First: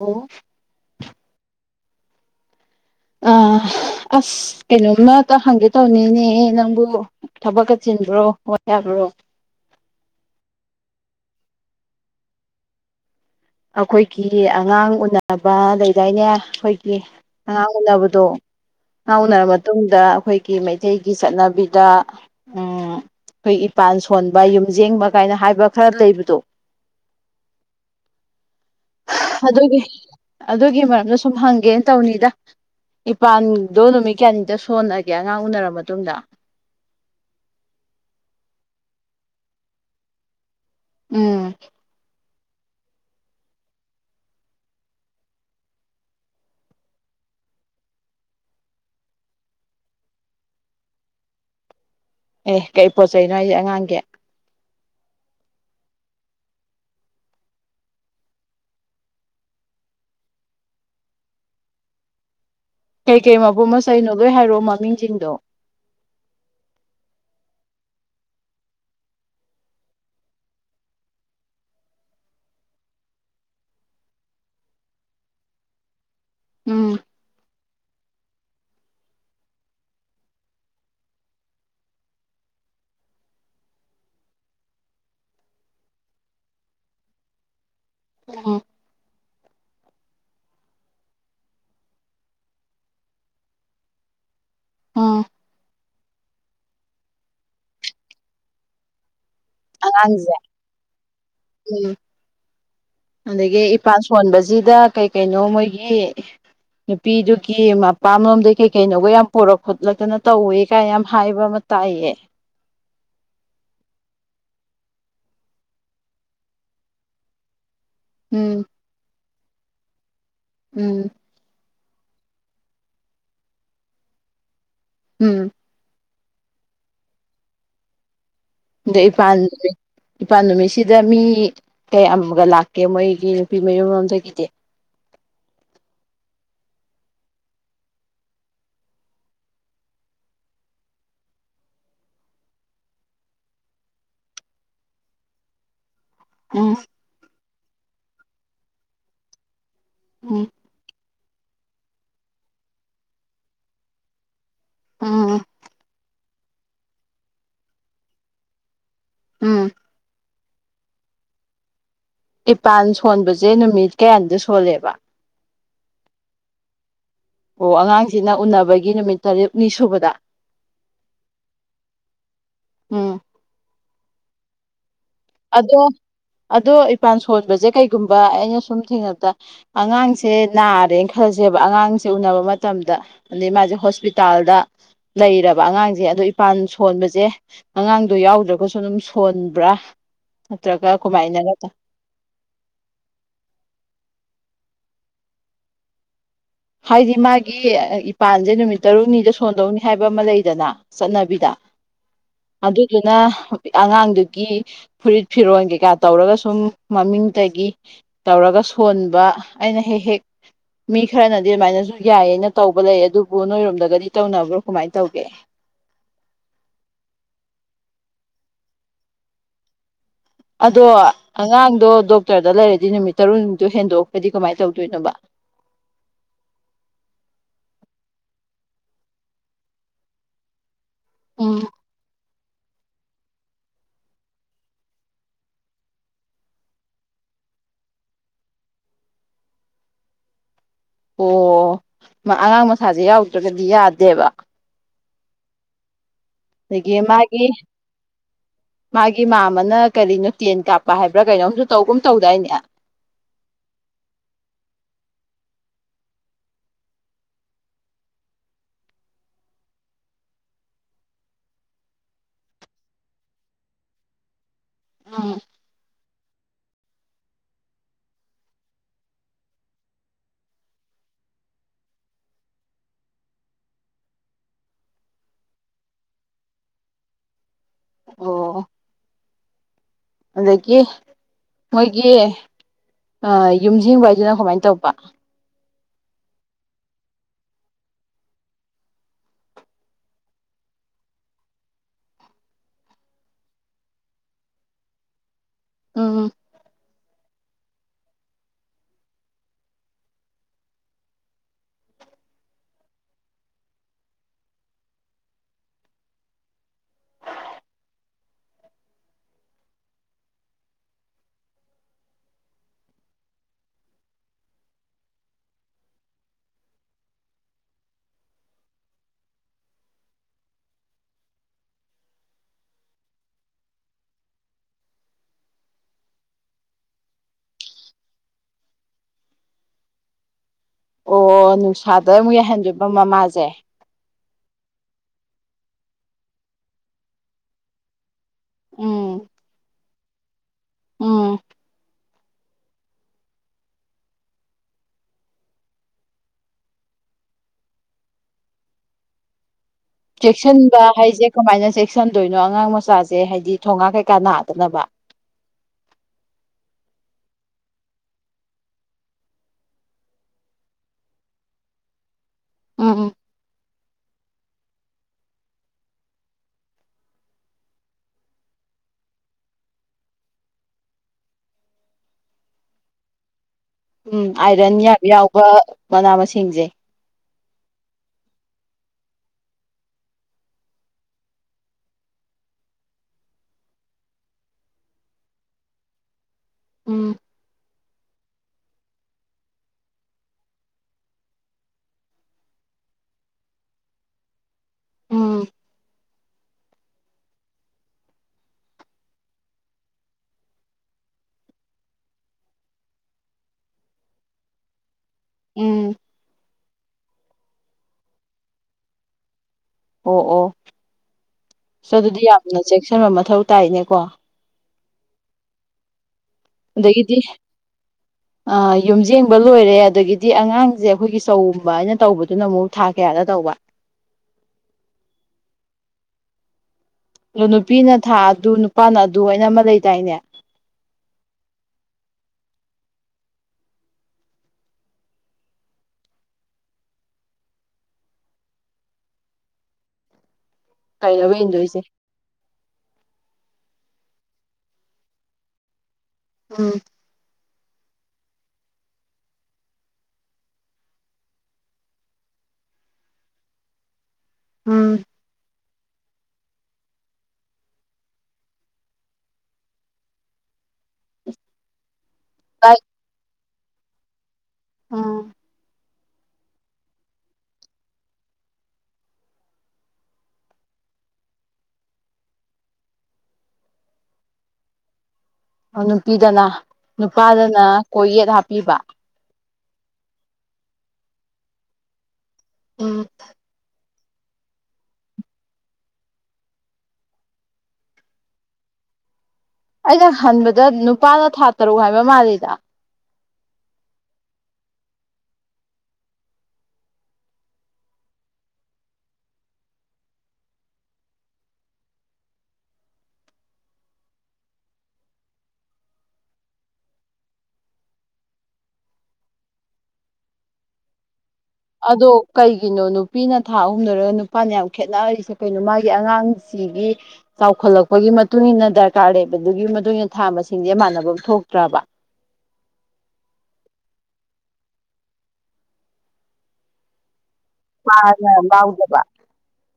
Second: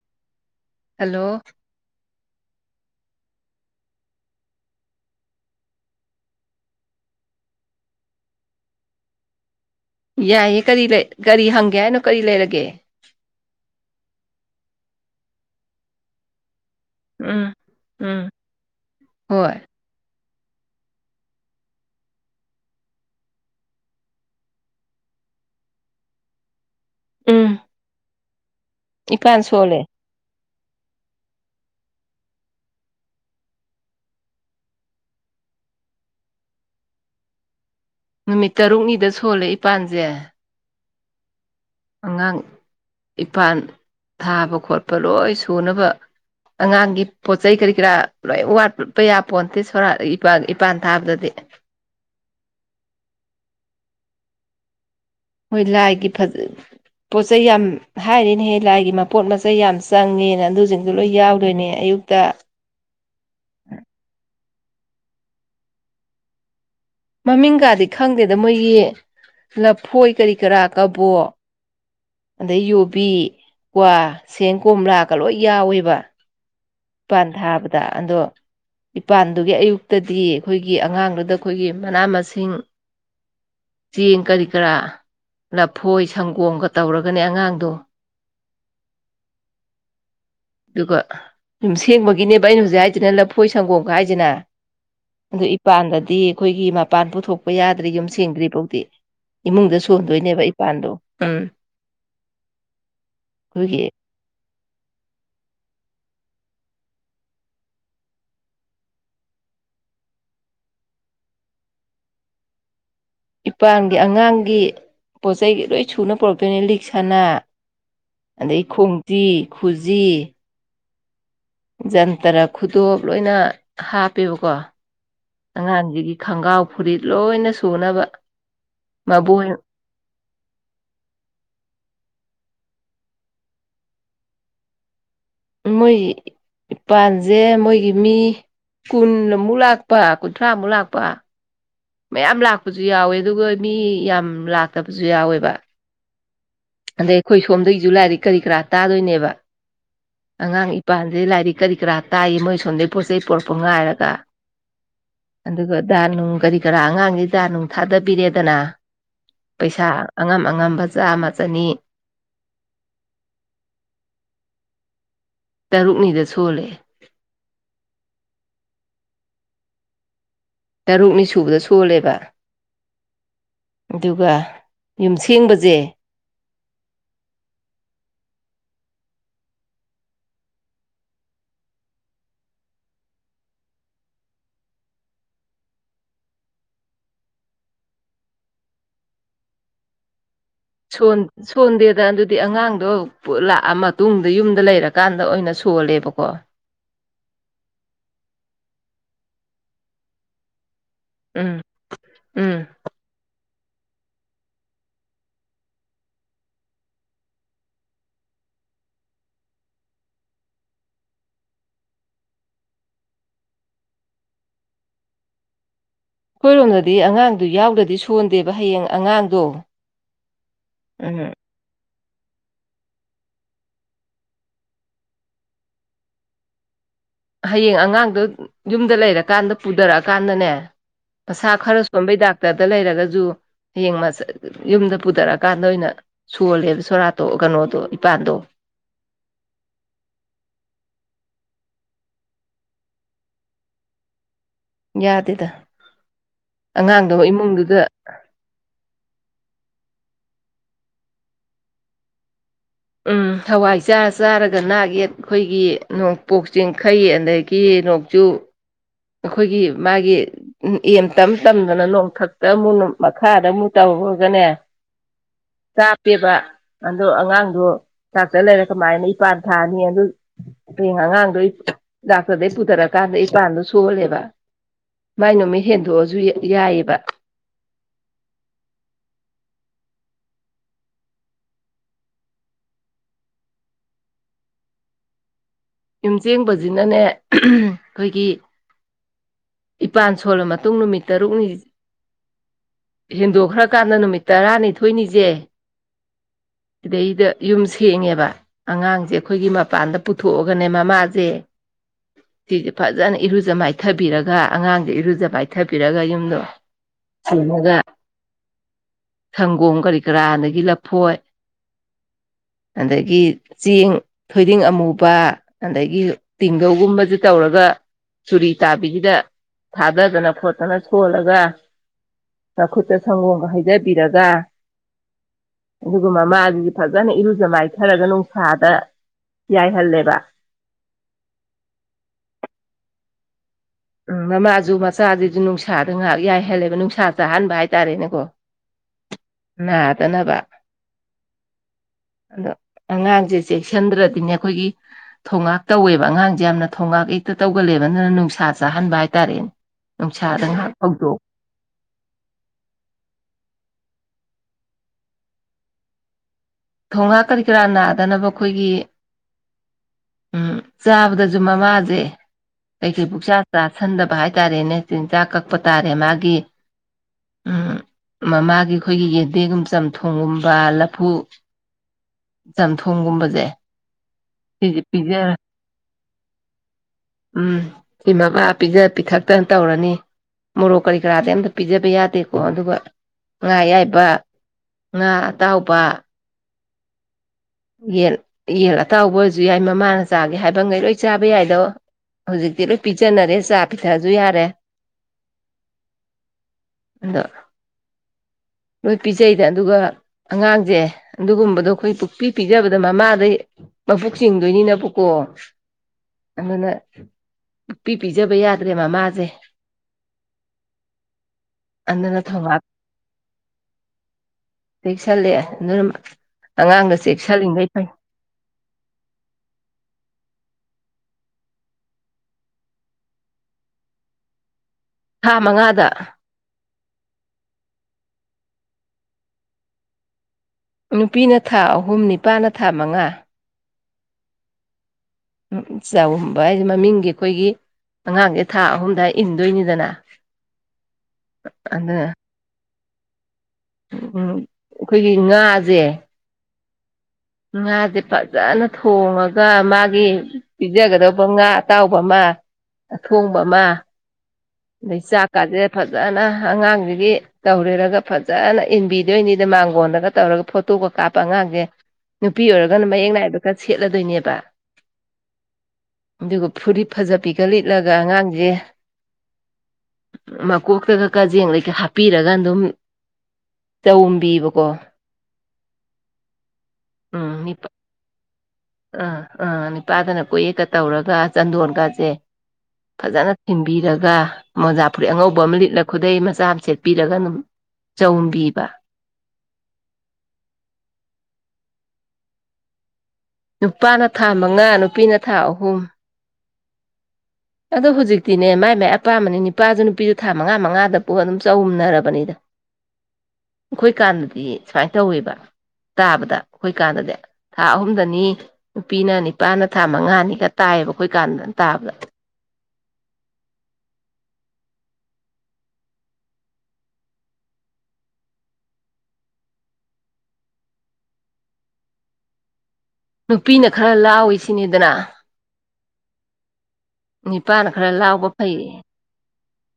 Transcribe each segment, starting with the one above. ꯑꯣ ꯍꯜꯂꯣ ꯑ ꯑꯁ ꯀꯩꯅꯣꯝꯃꯇ ꯍꯪꯒꯦ ꯇꯧꯅꯤꯅꯦ ꯅꯪꯕꯨ ꯊꯕꯛꯀ ꯆꯤꯟꯕ꯭ꯔꯣ ꯋꯥ ꯌꯥꯕ꯭ꯔꯣ ꯌꯥꯏꯌꯦ ꯀꯔꯤ ꯀꯔꯤ ꯍꯪꯒꯦ ꯍꯥꯏꯅꯣ ꯀꯔꯤ ꯂꯩꯔꯒꯦ ꯑꯩꯈꯣꯏꯒꯤ ꯑꯉꯥꯡ ꯎꯅꯕ ꯂꯩꯗꯥꯏꯅꯦ ꯑꯩꯈꯣꯏ ꯑꯦ ꯎꯝ ꯑꯉꯥꯡ ꯎꯅꯕꯗꯣ ꯎꯝ ꯑꯉꯥꯡ ꯎꯅꯔꯕ ꯍꯣꯏ ꯃꯇꯨꯡꯗ ꯑꯩꯈꯣꯏ ꯀꯤ ꯃꯩꯇꯩꯒꯤ ꯆꯠꯅꯕꯤꯗ ꯑꯩꯈꯣꯏ ꯏꯄꯥꯟ ꯁꯣꯟꯕ ꯌꯨꯝꯖꯡꯕ ꯀꯥꯏꯅ ꯍꯥꯏꯕ ꯈꯔ ꯂꯩꯕꯗꯣ ꯎꯝ ꯑꯗꯨꯒꯤ ꯑꯗꯨꯒꯤ ꯃꯔꯝꯗ ꯁꯨꯝ ꯍꯪꯒꯦꯅ ꯇꯧꯅꯤꯗ ꯏꯄꯥꯟꯗꯣ ꯅꯨꯃꯤꯠ ꯀꯌꯥꯅꯤꯛꯇ ꯁꯣꯟꯅꯛꯑꯒꯦ ꯑꯉꯥꯡ ꯎꯅꯔꯕ ꯃꯇꯨꯡꯗ ꯅꯨꯃꯤꯠ ꯇꯔꯨꯛꯅꯤꯗ ꯁꯣꯜꯂꯦ ꯏꯄꯥꯟꯁꯦ ꯎꯝ ꯑꯉꯥꯡ ꯏꯄꯥꯟ ꯊꯥꯕ ꯈꯣꯠꯄ ꯂꯣꯏ ꯁꯨꯅꯕ ꯑꯉꯥꯡꯒꯤ ꯄꯣꯠ ꯆꯩ ꯀꯔꯤ ꯀꯔꯥ ꯂꯣꯏ ꯋꯥꯠꯄꯠꯄ ꯌꯥꯄꯣꯟꯠꯇꯦ ꯁꯣꯔꯥꯠ ꯏꯄꯥꯟ ꯊꯥꯕꯗꯗꯤ ꯑꯦ ꯀꯩ ꯄꯣꯠ ꯆꯩꯅꯣ ꯑꯩꯁꯦ ꯑꯉꯥꯡꯒꯤ ꯍꯣꯏ ꯂꯥꯏꯒꯤ ꯐꯖ ꯄꯣꯠꯆꯩ ꯌꯥꯝ ꯍꯥꯏꯔꯤꯅꯦꯍꯦ ꯂꯥꯏꯒꯤ ꯃꯄꯣꯠ ꯃꯆꯩ ꯌꯥꯝ ꯆꯪꯉꯦꯅ ꯑꯗꯨꯁꯤꯡ ꯑꯗꯨ ꯂꯣꯏ ꯌꯥꯎꯗꯣꯏꯅꯦ ꯑꯌꯨꯛꯇ ꯀꯩꯀꯩ ꯃꯕꯨꯝ ꯑꯃ ꯆꯩꯅꯣ ꯂꯣꯏ ꯍꯥꯏꯔꯛꯑꯣ ꯃꯃꯤꯡꯁꯤꯡꯗꯣ ꯃꯃꯤꯡ ꯀꯥꯗꯤ ꯈꯪꯗꯦꯗ ꯃꯣꯏꯒꯤ ꯂꯐꯣꯏ ꯀꯔꯤ ꯀꯔꯥ ꯀꯕꯣ ꯑꯗꯩ ꯌꯨꯕꯤ ꯀ꯭ꯋꯥ ꯁꯦꯡ ꯀꯣꯝ ꯂꯥꯛꯀ ꯂꯣꯏ ꯌꯥꯎꯋꯦꯕ ꯎꯝ ꯏꯄꯥꯟ ꯊꯥꯕꯗ ꯑꯗꯣ ꯏꯄꯥꯟꯗꯨꯒꯤ ꯑꯌꯨꯛꯇꯗꯤ ꯑꯩꯈꯣꯏꯒꯤ ꯑꯉꯥꯡꯗꯨꯗ ꯑꯩꯈꯣꯏꯒꯤ ꯃꯅꯥ ꯃꯁꯤꯡ ꯆꯦꯡ ꯀꯔꯤ ꯀꯔꯥ ꯂꯐꯣꯏ ꯁꯪꯒꯣꯝꯒ ꯇꯧꯔꯒꯅꯦ ꯑꯉꯥꯡꯗꯣ ꯎ ꯑꯗꯨꯒ ꯌꯨꯝꯁꯦꯡꯕꯒꯤꯅꯦꯕ ꯑꯩꯅ ꯍꯧꯖꯤꯛ ꯍꯥꯏꯁꯤꯅ ꯂꯐꯣꯏ ꯁꯪꯒꯣꯝꯒ ꯍꯥꯏꯁꯤꯅ ꯎꯝ ꯑꯗꯨ ꯏꯄꯥꯟꯗꯗꯤ ꯑꯩꯈꯣꯏꯒꯤ ꯃꯄꯥꯟ ꯄꯨꯊꯣꯛꯄ ꯌꯥꯗ꯭ꯔꯦ ꯌꯨꯝ ꯁꯦꯡꯗ꯭ꯔꯤ ꯐꯥꯎꯗꯤ ꯏꯃꯨꯡꯗ ꯑꯉꯥꯡꯁꯦ ꯁꯣꯟꯗꯣꯏꯅꯦꯕ ꯏꯄꯥꯟꯗꯣ ꯎꯝ ꯑꯗꯒꯤ ꯑꯩꯈꯣꯏꯒꯤ ꯏꯄꯥꯥꯟ ꯁꯣꯟꯕꯁꯤꯗ ꯀꯩ ꯀꯩꯅꯣ ꯃꯣꯏꯒꯤ ꯅꯨꯄꯤꯗꯨꯒꯤ ꯃꯄꯥꯝ ꯂꯣꯝꯗꯒꯤ ꯀꯩ ꯀꯩꯅꯣꯒ ꯌꯥꯝ ꯄꯣꯔꯛ ꯈꯣꯠꯂꯛꯇꯅ ꯇꯧꯋꯦ ꯀꯥꯏꯅ ꯌꯥꯝ ꯍꯥꯏꯕ ꯇꯥꯏꯌꯦ ꯏꯄꯥꯥꯟꯒꯤ ꯑꯉꯥꯡꯒꯤ ꯄꯣꯠ ꯆꯩꯒꯤ ꯂꯣꯏ ꯁꯨꯅ ꯄꯨꯔꯛꯇꯣꯏꯅꯦ ꯂꯤꯛꯁꯅꯥ ꯎꯝ ꯑꯗꯩ ꯈꯣꯡꯖꯤ ꯈꯨꯖꯤ ꯎꯝ ꯖꯟꯇꯔ ꯈꯨꯗꯣꯞ ꯂꯣꯏꯅ ꯍꯥꯞꯄꯦꯕꯀꯣ ꯎꯝ ꯑꯉꯥꯡꯁꯤꯒꯤ ꯈꯣꯡꯒ꯭ꯔꯥꯎ ꯐꯨꯔꯤꯠ ꯂꯣꯏꯅ ꯁꯨꯅꯕ ꯗꯩ ꯏꯄꯥꯟ ꯃꯕꯣꯏ ꯏꯅꯤꯄꯥꯥꯟ ꯅꯨꯃꯤꯠꯁꯤꯗ ꯃꯤ ꯀꯌꯥꯝ ꯒ ꯂꯥꯛꯀꯦ ꯃꯣꯏꯒꯤ ꯅꯨꯄꯤ ꯃꯌꯨꯝꯔꯣꯝꯗꯒꯤꯗꯤ ꯃꯣꯏꯒꯤ ꯏꯄꯥꯟꯁꯦ ꯃꯣꯏꯒꯤ ꯃꯤ ꯀꯨꯟꯃꯨꯛ ꯂꯥꯛꯄ ꯀꯨꯟꯊ꯭ꯔꯥꯃꯨꯛ ꯂꯥꯛꯄ ꯃꯌꯥꯝ ꯂꯥꯛꯄꯁꯨ ꯌꯥꯎꯋꯦ ꯑꯗꯨꯒ ꯃꯤ ꯌꯥꯝ ꯂꯥꯛꯇꯕꯁꯨ ꯌꯥꯎꯋꯦꯕ ꯎꯝ ꯑꯗꯩ ꯑꯩꯈꯣꯏ ꯁꯣꯝꯗꯒꯤꯁꯨ ꯂꯥꯏꯔꯤꯛ ꯀꯔꯤ ꯀꯔꯥ ꯇꯥꯗꯣꯏꯅꯦꯕ ꯎꯝ ꯑꯉꯥꯡ ꯏꯄꯥꯟ ꯑꯗꯩ ꯂꯥꯏꯔꯤꯛ ꯀꯔꯤ ꯀꯔꯥ ꯇꯥꯏ ꯃꯣꯏ ꯁꯣꯝꯗꯗꯒꯤ ꯄꯣꯠ ꯆꯩ ꯄꯨꯣꯔꯛꯄ ꯉꯥꯏꯔꯒ ꯎꯝ ꯑꯗꯨꯒ ꯗꯥ ꯅꯨꯡ ꯀꯔꯤ ꯀꯔꯥ ꯑꯉꯥꯡꯒꯤ ꯗꯥ ꯅꯨꯡ ꯊꯥꯗꯕꯤꯔꯦꯗꯅ ꯎꯝ ꯄꯩꯁꯥ ꯑꯉꯝ ꯑꯉꯝꯕ ꯆꯥꯃ ꯆꯅꯤ ꯏꯄꯥꯟ ꯁꯣꯟꯕꯁꯦ ꯅꯨꯃꯤꯠ ꯀꯌꯥꯅꯤꯗ ꯁꯣꯜꯂꯦꯕ ꯇꯔꯨꯛꯅꯤꯗ ꯁꯣꯜꯂꯦ ꯑꯣ ꯑꯉꯥꯡꯁꯤꯅ ꯎꯟꯅꯅꯕꯒꯤ ꯅꯨꯃꯤꯠ ꯇꯔꯦꯠꯅꯤ ꯁꯨꯕꯗ ꯇꯔꯨꯛꯅꯤ ꯁꯨꯕꯗ ꯁꯣꯜꯂꯦꯕ ꯎꯝ ꯑꯗꯨꯒ ꯌꯨꯝꯁ ꯑꯗꯣ ꯑꯗꯣ ꯏꯄꯥꯟ ꯁꯣꯟꯕꯁꯦ ꯀꯩꯒꯨꯝꯕ ꯑꯩꯅ ꯁꯨꯝ ꯊꯦꯡꯅꯕꯗ ꯑꯉꯥꯡꯁꯦ ꯅꯥꯔꯦꯅ ꯈꯜꯁꯦꯕ ꯑꯉꯥꯡꯁꯦ ꯎꯅꯕ ꯃꯇꯝꯗ ꯑꯗꯩ ꯃꯥꯁꯦ ꯍꯣꯁꯄꯤꯇꯥꯜꯗ ꯂꯩꯔꯕ ꯑꯉꯥꯡꯁꯦ ꯑꯗꯣ ꯏꯄꯥꯟ ꯁꯣꯟꯕꯁꯦ ꯑꯉꯥꯡꯗꯣ ꯌꯥꯎꯗ꯭ꯔꯒꯁꯨ ꯑꯗꯨꯝ ꯁꯣꯟꯕ꯭ꯔꯥ ꯅꯠꯇ꯭ꯔꯒ ꯁꯣꯟ ꯀꯃꯥꯏꯅꯒ ꯇꯧ ꯁꯣꯟꯗꯦ ꯑꯗ ꯑꯗꯨꯗꯤ ꯑꯉꯥꯡꯗꯣ ꯂꯥꯛꯑ ꯃꯇꯨꯡꯗ ꯌꯨꯝꯗ ꯂꯩꯔꯀꯥꯟꯗ ꯑꯣꯏꯅ ꯁꯣꯜꯂꯦꯕꯀꯣ ꯍꯥꯏꯗꯤ ꯃꯥꯒꯤ ꯏꯄꯥꯟꯁꯦ ꯅꯨꯃꯤꯠ ꯇꯔꯨꯛꯅꯤꯗ ꯁꯣꯟꯗꯧꯅꯤ ꯍꯥꯏꯕ ꯑꯃ ꯂꯩꯗꯅ ꯆꯠꯅꯕꯤꯗ ꯎꯝ ꯎꯝ ꯑꯗꯨꯗꯨꯅ ꯑꯉꯥꯡꯗꯨꯒꯤ ꯐꯨꯔꯤꯠ ꯐꯤꯔꯣꯟ ꯀꯩꯀꯥ ꯇꯧꯔꯒ ꯁꯨꯝ ꯃꯃꯤꯡꯇꯒꯤ ꯇꯧꯔꯒ ꯁꯣꯟꯕ ꯑꯩꯅ ꯍꯦꯛ ꯍꯦꯛ ꯃꯤ ꯈꯔꯅ ꯑꯗꯨ ꯑꯗꯨꯃꯥꯏꯅꯁꯨ ꯌꯥꯏꯌꯦꯅ ꯇꯧꯕ ꯂꯩ ꯑꯗꯨꯕꯨ ꯅꯣꯏꯔꯣꯝꯗꯒꯗꯤ ꯇꯧꯅꯕ꯭ꯔꯣ ꯀꯃꯥꯏꯅ ꯇꯧꯒꯦ ꯑꯩꯈꯣꯏꯔꯣꯝꯗꯗꯤ ꯑꯉꯥꯡꯗꯨ ꯌꯥꯎꯗ꯭ꯔꯗꯤ ꯁꯣꯟꯗꯦꯕ ꯍꯌꯦꯡ ꯑꯉꯥꯡꯗꯣ ꯑꯗꯣ ꯎꯝ ꯑꯉꯥꯡꯗꯣ ꯗꯣꯛꯇꯔꯗ ꯂꯩꯔꯗꯤ ꯅꯨꯃꯤꯠ ꯇꯔꯨꯅꯤꯗꯣ ꯍꯦꯟꯗꯣꯛꯄꯗꯤ ꯀꯃꯥꯏꯅ ꯇꯧꯗꯣꯏꯅꯣꯕ ꯍꯌꯦꯡ ꯑꯉꯥꯡꯗꯨꯣ ꯌꯨꯝꯗ ꯂꯩꯔꯀꯥꯟꯗ ꯄꯨꯊꯔꯛꯑꯀꯥꯟꯗꯅꯦ ꯑꯁ ꯁꯥ ꯎꯝ ꯈꯔ ꯁꯣꯕꯩꯗꯥꯛ ꯗꯥꯛꯇꯔꯗ ꯂꯩꯔꯒꯁꯨ ꯍꯌꯦꯡ ꯌꯨꯝꯗ ꯄꯨꯊꯔꯛꯑꯀꯥꯟꯗ ꯑꯣꯏꯅ ꯁꯣꯜꯂꯦꯕ ꯁꯣꯔꯥꯠꯇꯣ ꯀꯩꯅꯣꯗꯣ ꯏꯄꯥꯥꯟꯗꯣ ꯑꯣ ꯑꯉꯥꯡ ꯃꯁꯥꯁꯦ ꯌꯥꯎꯗ꯭ꯔꯒꯗꯤ ꯌꯥꯗꯦꯕ ꯌꯥꯗꯦꯗ ꯑꯗꯒꯤ ꯑꯉꯥꯡꯗ ꯃꯥꯒꯤ ꯏꯃꯨꯡꯗꯨꯗ ꯃꯥꯒꯤ ꯃꯥꯃꯅ ꯀꯔꯤꯅꯣ ꯇꯦꯟ ꯀꯥꯞꯄ ꯍꯥꯏꯕ꯭ꯔꯥ ꯀꯩꯅꯣꯝꯁꯨ ꯇꯧꯒꯨꯝ ꯇꯧꯗꯥꯏꯅꯦ ꯎꯝ ꯍꯋꯥꯏ ꯆꯥꯔ ꯆꯥꯔꯒ ꯅꯥ ꯌꯦ ꯑꯩꯈꯣꯏꯒꯤ ꯅꯣꯡꯄꯣꯛ ꯆꯦꯡꯈꯩ ꯑꯗꯒꯤ ꯒꯤ ꯅꯣꯛꯆꯨ ꯑꯩꯈꯣꯏꯒꯤ ꯃꯥꯒꯤ ꯎ ꯏꯟ ꯇꯝ ꯇꯝꯗꯅ ꯅꯣꯡꯊꯛꯇ ꯑꯃꯨꯛ ꯃꯈꯥꯗ ꯑꯃꯨꯛ ꯇꯧꯔꯨꯔꯒꯅꯦ ꯆ ꯎꯝ ꯆꯠꯇꯦꯕ ꯑꯗꯣ ꯑꯉꯥꯡꯗꯣ ꯆꯥꯛꯇ ꯂꯩꯔ ꯀꯃꯥꯏꯅ ꯏꯄꯥꯟ ꯊꯥꯅꯤ ꯑꯗꯨ ꯍꯌꯦꯡ ꯑꯉꯥꯡꯗꯣ ꯂꯥꯛꯇꯗꯩ ꯄꯨꯊꯔꯀꯥꯟꯗ ꯏꯄꯥꯟꯗ ꯆꯣꯜꯂꯦꯕ ꯃꯥꯏ ꯅꯨꯣꯡꯃꯤꯠ ꯍꯦꯟꯗꯣꯛꯑꯁꯨ ꯌꯥꯏꯑꯕ ꯑꯣ ꯑꯗꯒꯤ ꯃꯣꯏꯒꯤ ꯑ ꯌꯨꯝꯁꯤꯡꯕ ꯍꯥꯏꯗꯨꯅ ꯀꯃꯥꯏꯅ ꯇꯧꯕ ꯌꯨꯝ ꯆꯦꯡꯕꯁꯤꯅꯅꯦ ꯑꯩꯈꯣꯏꯒꯤ ꯏꯄꯥꯟ ꯁꯣꯜꯂ ꯃꯇꯨꯡ ꯅꯨꯃꯤꯠ ꯇꯔꯨꯛꯅꯤ ꯍꯦꯟꯗꯣꯛꯈ꯭ꯔꯀꯥꯟꯗ ꯅꯨꯃꯤꯠ ꯇꯔꯥꯅꯤꯊꯣꯏꯅꯤꯁꯦ ꯑꯣ ꯁꯤꯗꯩꯗ ꯌꯨꯝ ꯁꯦꯡꯉꯦꯕ ꯑꯉꯥꯡꯁꯦ ꯑꯩꯈꯣꯏꯒꯤ ꯃꯄꯥꯟꯗ ꯄꯨꯊꯣꯛꯑꯒ ꯒꯅꯦ ꯃꯥ ꯃꯖꯦ ꯁꯤꯁꯦ ꯐꯖꯅ ꯏꯔꯨꯖ ꯃꯥꯏꯊꯕꯤꯔꯒ ꯑꯉꯥꯡꯁꯦ ꯏꯔꯨꯖ ꯃꯥꯏꯊꯕꯤꯔꯒ ꯌꯨꯝꯗꯣ ꯁꯤꯃꯒ ꯁꯪꯒꯣꯝ ꯀꯔꯤ ꯀꯔꯥꯗꯒꯤ ꯂꯐꯣꯏ ꯑꯗꯒꯤ ꯆꯦꯡ ꯊꯣꯏꯗꯤꯡ ꯑꯃꯨꯕ ꯑꯗꯒꯤ ꯇꯤꯡꯒꯧꯒꯨꯝꯕꯁꯨ ꯇꯧꯔꯒ ꯆꯨꯔꯤ ꯇꯥꯕꯤꯒꯤꯗ ꯊꯥꯗꯗꯅ ꯈꯣꯠꯇꯅ ꯁꯣꯜꯂꯒ ꯃꯈꯨꯠꯇ ꯁꯪꯒꯣꯝꯒ ꯍꯩꯗꯕꯤꯔꯒ ꯑꯗꯨꯒ ꯃꯃꯥꯗꯨꯖꯦ ꯐꯖꯅ ꯏꯔꯨꯖ ꯃꯥꯏꯊꯔꯒ ꯅꯨꯡꯁꯥꯗ ꯌꯥꯏꯍꯜꯂꯦꯕ ꯑꯣ ꯅꯨꯡꯁꯥꯗ ꯑꯃꯨꯛ ꯌꯥꯏꯍꯟꯗꯣꯏꯕ ꯃꯃꯥꯁꯦ ꯎꯝ ꯃꯃꯥꯁꯨ ꯃꯆꯥꯁꯤꯁꯨ ꯅꯨꯡꯁꯥꯗ ꯉꯥꯏꯍꯥꯛ ꯌꯥꯏꯍꯜꯂꯦꯕ ꯅꯨꯡꯁꯥ ꯆꯥꯍꯟꯕ ꯍꯥꯏꯇꯥꯔꯦꯅꯦꯀꯣ ꯎꯝ ꯉꯗꯅꯕ ꯎꯝ ꯑꯗꯣ ꯑꯉꯥꯡꯁꯦ ꯆꯦꯛꯁꯤꯟꯗ꯭ꯔꯗꯤꯅꯦ ꯑꯩꯈꯣꯏꯒꯤ ꯊꯣꯡꯒꯥꯛ ꯇꯧꯋꯦꯕ ꯑꯉꯥꯡꯁꯦ ꯌꯥꯝꯅ ꯊꯣꯡꯒꯥꯛ ꯍꯦꯛꯇ ꯇꯧꯒꯜꯂꯦꯕ ꯑꯗꯨꯅ ꯅꯨꯡꯁꯥ ꯆꯥꯍꯟꯕ ꯍꯥꯏꯇꯥꯔꯦꯅꯦ ꯅꯨꯡꯁꯥꯗ ꯉꯥꯏꯍꯥꯛ ꯆꯦꯛꯁꯤꯟꯕ ꯐꯧꯗꯣꯛ ꯍꯥꯏꯁꯦ ꯀꯃꯥꯏꯅ ꯆꯦꯛꯁꯤꯟꯗꯣꯏꯅꯣ ꯑꯉꯥꯡ ꯃꯆꯥꯁꯦ ꯍꯥꯏꯗꯤ ꯊꯣꯡꯒ ꯀꯩꯀꯥ ꯅꯥꯗꯅꯕ ꯊꯣꯡꯒ ꯀꯔꯤ ꯀꯔꯥ ꯅꯥꯗꯅꯕ ꯑꯩꯈꯣꯏꯒꯤ ꯎꯝ ꯆꯥꯕꯗꯁꯨ ꯃꯃꯥꯁꯦ ꯎꯝ ꯀꯩ ꯀꯩ ꯎꯝ ꯄꯨꯡꯆꯥ ꯆꯥꯁꯟꯗꯕ ꯍꯥꯏꯇꯥꯔꯦꯅꯦ ꯆꯤꯟꯖꯥꯛ ꯀꯛꯄ ꯇꯥꯔꯦ ꯃꯥꯒꯤ ꯎ ꯃꯃꯥꯒꯤ ꯑꯩꯈꯣꯏꯒꯤ ꯌꯦꯟꯗꯦꯝ ꯆꯝꯊꯣꯡꯒꯨꯝꯕ ꯂꯐꯨ ꯆꯝꯊꯣꯡꯒꯨꯝꯕꯁꯦ ꯎꯝ ꯑꯥꯏꯔꯟ ꯁꯤꯁꯦ ꯌꯥꯝ ꯄꯤꯖꯔ ꯌꯥꯎꯕ ꯃꯅꯥ ꯃꯁꯤꯡꯁꯦ ꯎꯝ ꯁꯤ ꯃꯃꯥ ꯄꯤꯖ ꯄꯤꯊꯛꯇꯅ ꯇꯧꯔꯅꯤ ꯃꯣꯔꯣꯛ ꯀꯔꯤ ꯀꯔꯥꯁꯦ ꯑꯝꯇ ꯄꯤꯖꯕ ꯌꯥꯗꯦꯀꯣ ꯑꯗꯨꯒ ꯉꯥꯌꯥꯏꯕ ꯉꯥ ꯑꯇꯥꯎꯕ ꯎꯝ ꯌꯦꯟ ꯌꯦꯟ ꯑꯇꯥꯎꯕ ꯑꯣꯢꯔꯁꯨ ꯌꯥꯏ ꯃꯃꯥꯅ ꯆꯥꯒꯦ ꯍꯥꯏꯕꯈꯩ ꯂꯣꯏ ꯆꯥꯕ ꯌꯥꯏꯗꯣ ꯍꯧꯖꯤꯛꯇꯤ ꯂꯣꯏ ꯄꯤꯖꯅꯔꯦ ꯆꯥ ꯄꯤꯊꯛꯑꯁꯨ ꯌꯥꯔꯦ ꯎꯝ ꯑ [inaudible] ꯂꯣꯏ ꯄꯤꯖꯩꯗ ꯑꯗꯨꯒ ꯑꯉꯥꯡꯁꯦ ꯑꯗꯨꯒꯨꯝꯕꯗꯣ ꯑꯩꯈꯣꯏ ꯄꯪꯄꯤ ꯄꯤꯖꯕꯗꯣ ꯃꯃꯥꯗꯩ ꯃꯕꯨꯨꯛ ꯆꯤꯡꯗꯣꯏꯅꯤꯅ ꯀꯣ ꯎꯝ ꯑꯗꯨꯅ ꯄꯪꯄꯤ ꯄꯤꯖꯕ ꯌꯥꯗ꯭ꯔꯦ ꯃꯃꯥꯁꯦ ꯑꯣ ꯑꯣ ꯑꯗꯨꯗꯤ ꯑꯗꯨꯅ ꯌꯥꯝꯅ ꯊꯣꯡꯒꯥꯛ ꯆꯦꯛꯁꯤꯟꯕ ꯃꯊꯧ ꯇꯥꯏꯅꯦꯀꯣ ꯆꯦꯛꯁꯜꯂꯦ ꯑꯗꯨꯅ ꯑꯉꯥꯡꯗ ꯑꯗꯒꯤꯗꯤ ꯆꯦꯛꯁꯜꯂꯤꯉꯩ ꯐꯩ ꯑ ꯌꯨꯝꯖꯦꯡꯕ ꯂꯣꯏꯔꯦ ꯑꯗꯒꯤꯗꯤ ꯑꯉꯥꯡꯁꯦ ꯑꯩꯈꯣꯏꯒꯤ ꯆꯧꯒꯨꯝꯕ ꯍꯥꯏꯅ ꯇꯧꯕꯗꯨꯅ ꯑꯃꯨꯛ ꯊꯥ ꯀꯌꯥꯗ ꯇꯧꯕ ꯊꯥ ꯃꯉꯥꯗ ꯑꯗꯣ ꯅꯨꯄꯤꯅ ꯊꯥ ꯑꯗꯨ ꯅꯨꯄꯥꯅ ꯑꯗꯨ ꯑꯃ ꯂꯩꯗꯥꯏꯅꯦ ꯅꯨꯄꯤꯅ ꯊꯥ ꯑꯍꯨꯝ ꯅꯤꯄꯥꯅ ꯊꯥ ꯃꯉꯥ ꯆꯧꯒꯨꯝꯕ ꯍꯥꯏꯗꯤ ꯃꯃꯤꯡꯒꯤ ꯑꯩꯈꯣꯏꯒꯤ ꯑꯉꯥꯡꯁꯦ ꯊꯥ ꯑꯍꯨꯝꯗ ꯏꯟꯗꯣꯏꯅꯤꯗꯅ ꯀꯩꯅꯣꯕ ꯏꯟꯗꯣꯏꯁꯦ ꯎꯝ ꯑꯩꯈꯣꯏꯒꯤ ꯉꯥꯁꯦ ꯎꯝ ꯉꯥꯁꯦ ꯐꯖꯅ ꯊꯣꯡꯉꯒ ꯃꯥꯒꯤ ꯄꯤꯖꯒꯗꯧꯕ ꯉꯥ ꯑꯇꯥꯎꯕ ꯑꯃ ꯑꯊꯣꯡꯕ ꯑꯃ ꯎꯝ ꯑꯗꯩ ꯆꯥꯛꯀꯁꯦ ꯐꯖꯅ ꯑꯉꯥꯡꯁꯤꯒꯤ ꯇꯧꯔꯦꯔꯒ ꯐꯖꯅ ꯏꯟꯕꯤꯗꯣꯏꯅꯤꯗ ꯃꯥꯡꯒꯣꯟꯗꯒ ꯇꯧꯔꯒ ꯐꯣꯇꯣꯒ ꯀꯥꯞꯄ ꯑꯉꯥꯡꯁꯦ ꯅꯨꯄꯤ ꯂꯥꯏꯛ ꯑꯣꯏꯔꯒꯅ ꯃꯌꯦꯛ ꯅꯥꯏꯕꯒ ꯁꯦꯠꯂꯗꯣꯏꯅꯦꯕ ꯎꯝ ꯑꯗꯨꯒ ꯐꯨꯔꯤꯠ ꯐꯖꯕꯤꯒ ꯂꯤꯠꯂꯒ ꯑꯉꯥꯡꯁꯦ ꯃꯀꯣꯛꯇꯒ ꯀꯖꯦꯡ ꯂꯩꯒ ꯍꯥꯞꯄꯤꯔꯒ ꯑꯗꯨꯝ ꯆꯧꯎꯝꯕꯤꯕꯀꯣ ꯅꯨꯄꯤꯗꯥꯅ ꯅꯨꯄꯥꯗꯅ ꯀꯣꯌꯦꯠ ꯍꯥꯞꯄꯤꯕ ꯎꯥ ꯑꯥ ꯅꯤꯄꯥꯗꯅ ꯀꯣꯌꯦꯀꯥ ꯇꯧꯔꯒꯥ ꯆꯟꯗꯣꯟ ꯀꯥꯖꯦ ꯎꯝ ꯐꯖꯅ ꯊꯤꯟꯕꯤꯔꯒꯥ ꯃꯣꯖꯥ ꯐꯨꯔꯤ ꯑꯉꯧꯕ ꯑꯃ ꯂꯤꯠꯂ ꯈꯨꯗꯩ ꯃꯆꯥ ꯑꯃ ꯁꯦꯠꯄꯤꯔꯒꯥ ꯑꯗꯨꯝ ꯆꯧꯎꯨꯝꯕꯤꯕ ꯑꯩꯅ ꯍꯟꯕꯗꯥ ꯅꯨꯄꯥꯅ ꯊꯥ ꯇꯔꯨꯛ ꯍꯥꯏꯕ ꯃꯥꯜꯂꯤꯗꯥ ꯅꯨꯄꯥꯅ ꯊꯥ ꯃꯉꯥ ꯅꯨꯄꯤꯅ ꯊꯥ ꯑꯍꯨꯝ ꯑꯗꯣ ꯍꯧꯖꯤꯛꯇꯤꯅꯦ ꯃꯥꯏ ꯃꯥꯏ ꯑꯄꯥꯝꯕꯅꯤ ꯅꯨꯄꯥꯖꯨ ꯅꯨꯄꯤꯖꯨ ꯊꯥ ꯃꯉꯥ ꯃꯉꯥꯗꯥ ꯄꯨ ꯑꯗꯨꯝ ꯆꯥꯎꯨꯝꯅꯔꯥꯕꯅꯤꯗꯥ [inaudible] ꯑꯩꯈꯣꯏꯀꯥꯟꯗꯗꯤ ꯁꯨꯃꯥꯏꯅ ꯇꯧꯋꯦꯕ ꯆꯥꯕꯗ ꯑꯩꯈꯣꯏꯀꯥꯟꯗꯗꯤ ꯊꯥ ꯑꯍꯨꯝꯗꯅꯤ ꯅꯨꯄꯤꯅ ꯅꯤꯄꯥꯅ ꯊꯥ ꯃꯉꯥꯅꯤ ꯀꯥꯢꯅ ꯇꯥꯏꯌꯦꯕ ꯑꯩꯈꯣꯏꯀꯥꯟꯗ ꯑꯗꯣ ꯀꯩꯒꯤꯅꯣ ꯅꯨꯄꯤꯅ ꯊꯥ ꯑꯍꯨꯝꯗ ꯑꯣꯢꯔꯒ ꯅꯨꯄꯥꯅ ꯌꯥꯝ ꯈꯦꯠꯅꯔꯤꯁꯦ ꯀꯩꯅꯣ ꯃꯥꯒꯤ ꯑꯉꯥꯡꯁꯤꯒꯤ ꯆꯥꯎꯈꯠꯂꯛꯄꯒꯤ ꯃꯇꯨꯡ ꯏꯟꯅ ꯗꯔꯀꯥꯔ ꯂꯩꯕꯗꯨꯒꯤ ꯃꯇꯨꯡꯟꯅ ꯊꯥ ꯃꯁꯤꯡꯁꯦ ꯃꯥꯟꯅꯕꯝ ꯊꯣꯛꯇ꯭ꯔꯕ ꯅꯨꯄꯤꯅ ꯈꯔ ꯂꯥꯎꯢꯁꯤꯅꯤꯗꯅ ꯅꯤꯄꯥꯥꯅ ꯈꯔ ꯂꯥꯎꯕ ꯃꯥꯅ ꯐꯩꯌꯦ ꯂꯥꯎꯗꯕ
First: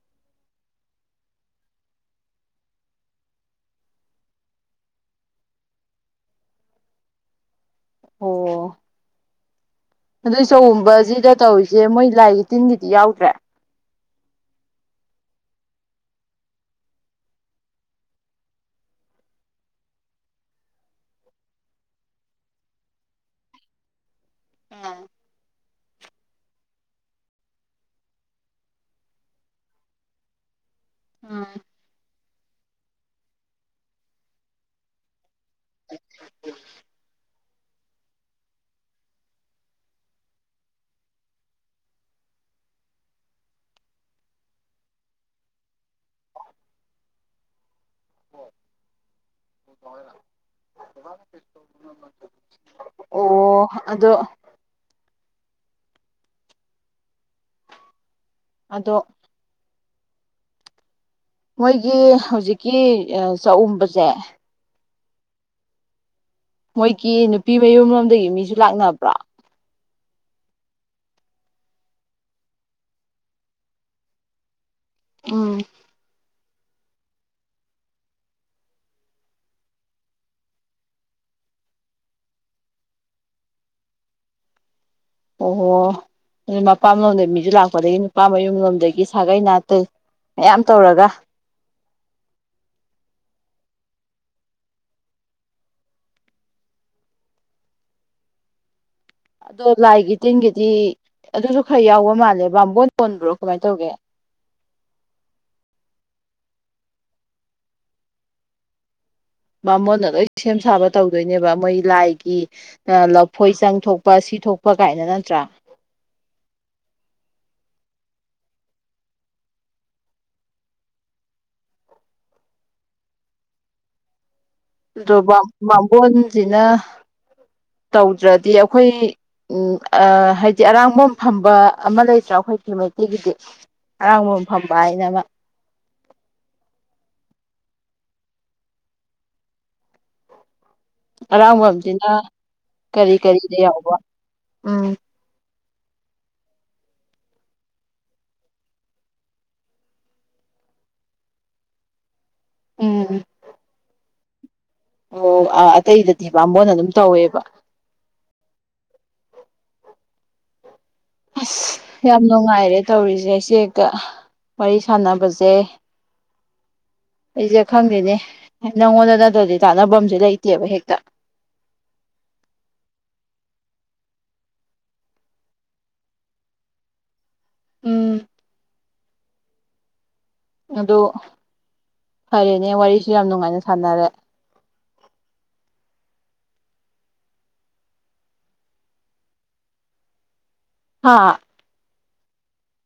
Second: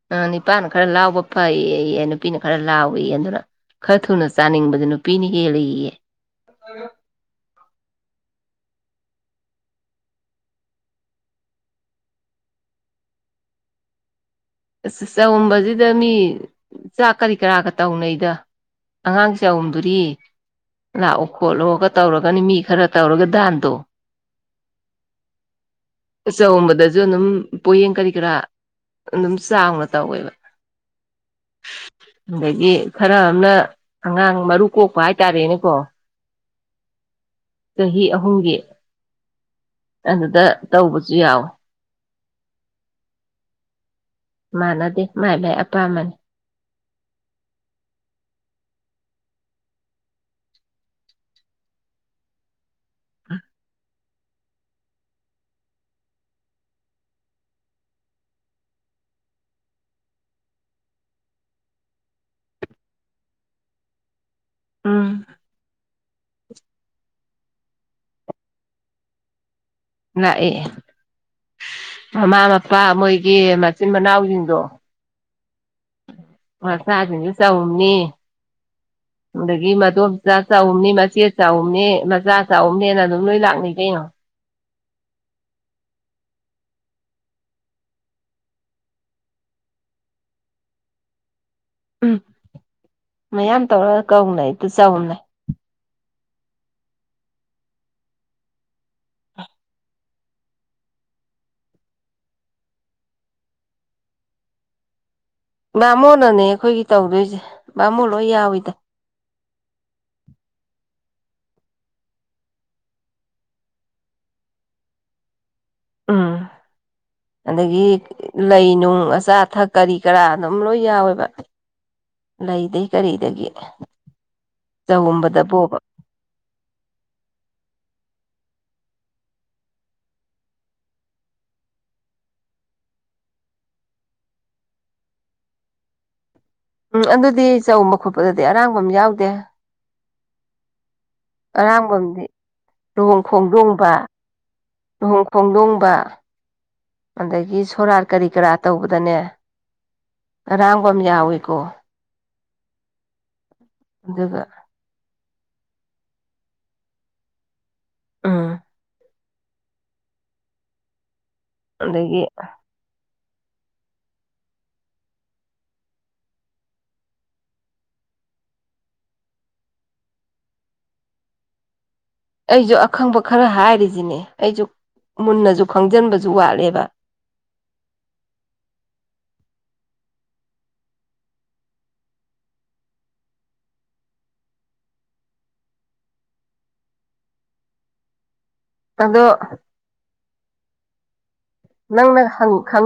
ꯑ ꯅꯤꯄꯥꯅ ꯈꯔ ꯂꯥꯎꯕ ꯐꯩꯌꯦ ꯅꯨꯄꯤꯅ ꯈꯔ ꯂꯥꯎꯏ ꯑꯗꯨꯅ ꯈꯔ ꯊꯨꯅ ꯆꯥꯅꯤꯡꯕꯗꯤ ꯅꯨꯄꯤꯅ ꯍꯦꯜꯂꯦꯌꯦ ꯑꯣ ꯑꯗꯨꯗꯤ ꯆꯥꯎꯨꯝꯕꯖꯤꯗꯥ ꯇꯧꯔꯤꯖꯦ ꯃꯣꯏ ꯂꯥꯏꯒꯤ ꯇꯤꯟꯒꯤꯗꯤ ꯌꯥꯎꯗ꯭ꯔꯦ ꯑꯁ ꯆꯨꯝꯕꯖꯤꯗꯥ ꯃꯤ ꯆꯥꯛ ꯀꯔꯤ ꯀꯔꯥꯒꯥ ꯇꯧꯅꯩꯗ ꯑꯉꯥꯡ ꯆꯥꯎꯨꯝꯗꯨꯔꯤ ꯂꯥꯛꯑꯣ ꯈꯣꯠꯂꯣꯒꯥ ꯇꯧꯔꯒꯅꯤ ꯃꯤ ꯈꯔ ꯇꯧꯔꯒꯥ ꯗꯥꯟꯗꯣ ꯆꯥꯎꯨꯝꯕꯗꯥꯖꯨ ꯑꯗꯨꯝ ꯄꯣꯌꯦꯡ ꯀꯔꯤ ꯀꯔꯥ ꯑꯗꯨꯝ ꯆꯥꯎꯅ ꯇꯧꯋꯦꯕ ꯑꯥꯝ ꯑꯗꯥꯒꯤ ꯈꯔ ꯑꯃꯅ ꯑꯉꯥꯡ ꯃꯔꯨ ꯀꯣꯛꯄ ꯍꯥꯏꯇꯥꯔꯦꯅꯦꯀꯣ [unintelligible] ꯆꯍꯤ ꯑꯍꯨꯝꯒꯤ ꯑꯗꯨꯗꯥ ꯇꯧꯕꯖꯨ ꯌꯥꯎꯋꯦ ꯃꯥꯟꯅꯗꯦ ꯃꯥꯏ ꯃꯥꯏ ꯑꯄꯥꯝꯕꯅꯤ [unintelligible] ꯑꯣ ꯑꯗꯣ ꯑꯗꯣ ꯃꯣꯏꯒꯤ ꯍꯧꯖꯤꯛꯀꯤ ꯆꯥꯎꯨꯝꯕꯖꯦ ꯎꯝ ꯃꯣꯏꯒꯤ ꯅꯨꯄꯤ ꯃꯌꯨꯝꯔꯣꯝꯗꯥꯒꯤ ꯃꯤꯖꯨ ꯂꯥꯛꯅꯕ꯭ꯔꯣ ꯂꯥꯛꯑꯦ ꯃꯃꯥ ꯃꯄꯥ ꯃꯣꯏꯒꯤ ꯃꯆꯤꯟ ꯃꯅꯥꯎꯖꯤꯡꯗꯣ ꯎꯝ ꯃꯆꯥꯖꯤꯡꯗꯣ ꯆꯥꯎꯨꯝꯅꯤ [inaudible] ꯑꯗꯥꯒꯤ ꯃꯗꯣꯝꯆꯥ ꯆꯥꯎꯨꯝꯅꯤ ꯃꯆꯦꯠ ꯆꯥꯎꯨꯝꯅꯤ ꯃꯆꯥ ꯆꯥꯎꯨꯝꯅꯤꯅ ꯑꯗꯨꯝ ꯂꯣꯏ ꯂꯥꯛꯅꯩ ꯀꯩꯅꯣ ꯑꯣꯍꯣ ꯑꯗꯨ ꯃꯄꯥꯝ ꯂꯣꯝꯗꯩ ꯃꯤꯖꯨ ꯂꯥꯛꯄ ꯑꯗꯥꯒꯤ ꯅꯨꯄꯥ ꯃꯌꯨꯝꯂꯣꯝꯗꯥꯒꯤ ꯁꯥꯒꯩ ꯅꯥꯇꯩ ꯃꯌꯥꯝ ꯇꯧꯔꯒꯥ ꯎꯝ ꯃꯌꯥꯝ ꯇꯧꯔꯒꯥ ꯀꯧꯅꯩ ꯑꯗꯨ ꯆꯥꯎꯨꯝꯅꯩ ꯑꯗꯣ ꯂꯥꯏꯒꯤ ꯇꯤꯟꯒꯤꯗꯤ ꯑꯗꯨꯖꯨ ꯈꯔ ꯌꯥꯎꯕ ꯃꯥꯜꯂꯦ ꯕꯥꯝꯕꯣꯟ ꯍꯣꯟꯕ꯭ꯔꯣ ꯀꯃꯥꯏꯟ ꯇꯧꯒꯦ ꯕꯥꯃꯣꯟꯅꯅꯦ ꯑꯩꯈꯣꯏꯒꯤ ꯇꯧꯗꯣꯏꯖꯦ ꯕꯥꯃꯣꯟ ꯂꯣꯏ ꯌꯥꯎꯏꯤꯗꯥ ꯕꯥꯃꯣꯟꯅ ꯂꯣꯏ ꯁꯦꯝ ꯁꯥꯕ ꯇꯧꯗꯣꯏꯅꯦꯕ ꯃꯣꯏ ꯂꯥꯏꯒꯤ ꯂꯐꯣꯏ ꯆꯪꯊꯣꯛꯄ ꯁꯤ ꯊꯣꯛꯄ ꯀꯥꯏꯅ ꯅꯠꯇ꯭ꯔꯥ [inaudible] ꯑꯗꯥꯒꯤ ꯂꯩꯅꯨꯡ ꯑꯆꯥ ꯑꯊꯛ ꯀꯔꯤ ꯀꯔꯥ ꯑꯗꯨꯝ ꯂꯣꯏ ꯌꯥꯎꯋꯦꯕ ꯂꯩꯗꯩ ꯀꯔꯤꯗꯒꯤ ꯑꯣ ꯆꯒꯨꯝꯕꯗꯕꯣꯕ ꯕꯥꯒꯣꯟꯁꯤꯅ ꯇꯧꯗ꯭ꯔꯗꯤ ꯑꯩꯈꯣꯏ ꯎꯝ ꯍꯥꯏꯗꯤ ꯑꯔꯥꯡꯐꯝꯝ ꯐꯝꯕ ꯑꯃ ꯂꯩꯇ꯭ꯔꯥ ꯑꯩꯈꯣꯏꯒꯤ ꯃꯩꯇꯩꯒꯤꯗꯤ ꯑꯔꯥꯡꯕ ꯐꯝꯕ ꯍꯥꯏꯅ ꯑꯃ ꯎꯝ ꯑꯗꯨꯗꯤ ꯆꯕ ꯈꯣꯠꯄꯗꯗꯤ ꯑꯔꯥꯡꯕ ꯑꯃ ꯌꯥꯎꯗꯦ ꯑꯔꯥꯡꯕꯝꯁꯤꯅ ꯑꯔꯥꯡꯕꯗꯤ ꯀꯔꯤ ꯀꯔꯤꯗ ꯂꯍꯣꯡꯈꯣꯡꯗꯣꯡꯕ ꯌꯥꯎꯕ ꯎꯝ ꯂꯍꯣꯡ ꯊꯣꯡꯗꯣꯡꯕ ꯑꯗꯒꯤ ꯁꯣꯔꯥꯔ ꯀꯔꯤ ꯀꯔꯥ ꯇꯧꯕꯗꯅꯦ ꯔꯥꯡꯒꯝ ꯌꯥꯋꯤꯀꯣ ꯎꯝ ꯑꯗꯨꯒꯥ ꯑꯣ ꯑꯥ ꯑꯇꯩꯗꯗꯤ ꯕꯥꯝꯕꯣꯟꯅ ꯑꯗꯨꯝ ꯇꯧꯋꯦꯕ ꯎꯝ ꯑꯁ ꯌꯥꯝ ꯑꯗꯒꯤ ꯅꯨꯡꯉꯥꯏꯔꯦ ꯇꯧꯔꯤꯖꯦ ꯏꯆꯦꯒꯥ ꯋꯥꯔꯤ ꯁꯥꯟꯅꯕꯖꯦ ꯑꯩꯖꯦ ꯈꯪꯗꯦꯅꯦ ꯅꯪꯉꯣꯟꯗꯥ ꯅꯠꯇ꯭ꯔꯗꯤ ꯇꯥꯟꯅꯕꯝꯖꯦ ꯂꯩꯇꯦꯕ ꯍꯦꯛꯇꯥ ꯑꯩꯖꯨ ꯑꯈꯪꯕ ꯈꯔ ꯍꯥꯏꯔꯤꯖꯤꯅꯦ ꯑꯩꯖꯨ ꯃꯨꯟꯅꯖꯨ ꯈꯪꯖꯤꯟꯕꯖꯨ ꯋꯥꯠꯂꯦꯕ ꯎꯝ ꯑꯗꯨ ꯐꯔꯦꯅꯦ ꯋꯥꯔꯤꯖꯨ ꯌꯥꯝ ꯅꯨꯡꯉꯥꯏꯅ ꯁꯥꯟꯅꯔꯦ ꯑꯗꯣ ꯍꯥ ꯅꯪꯅ ꯈꯪꯉꯤ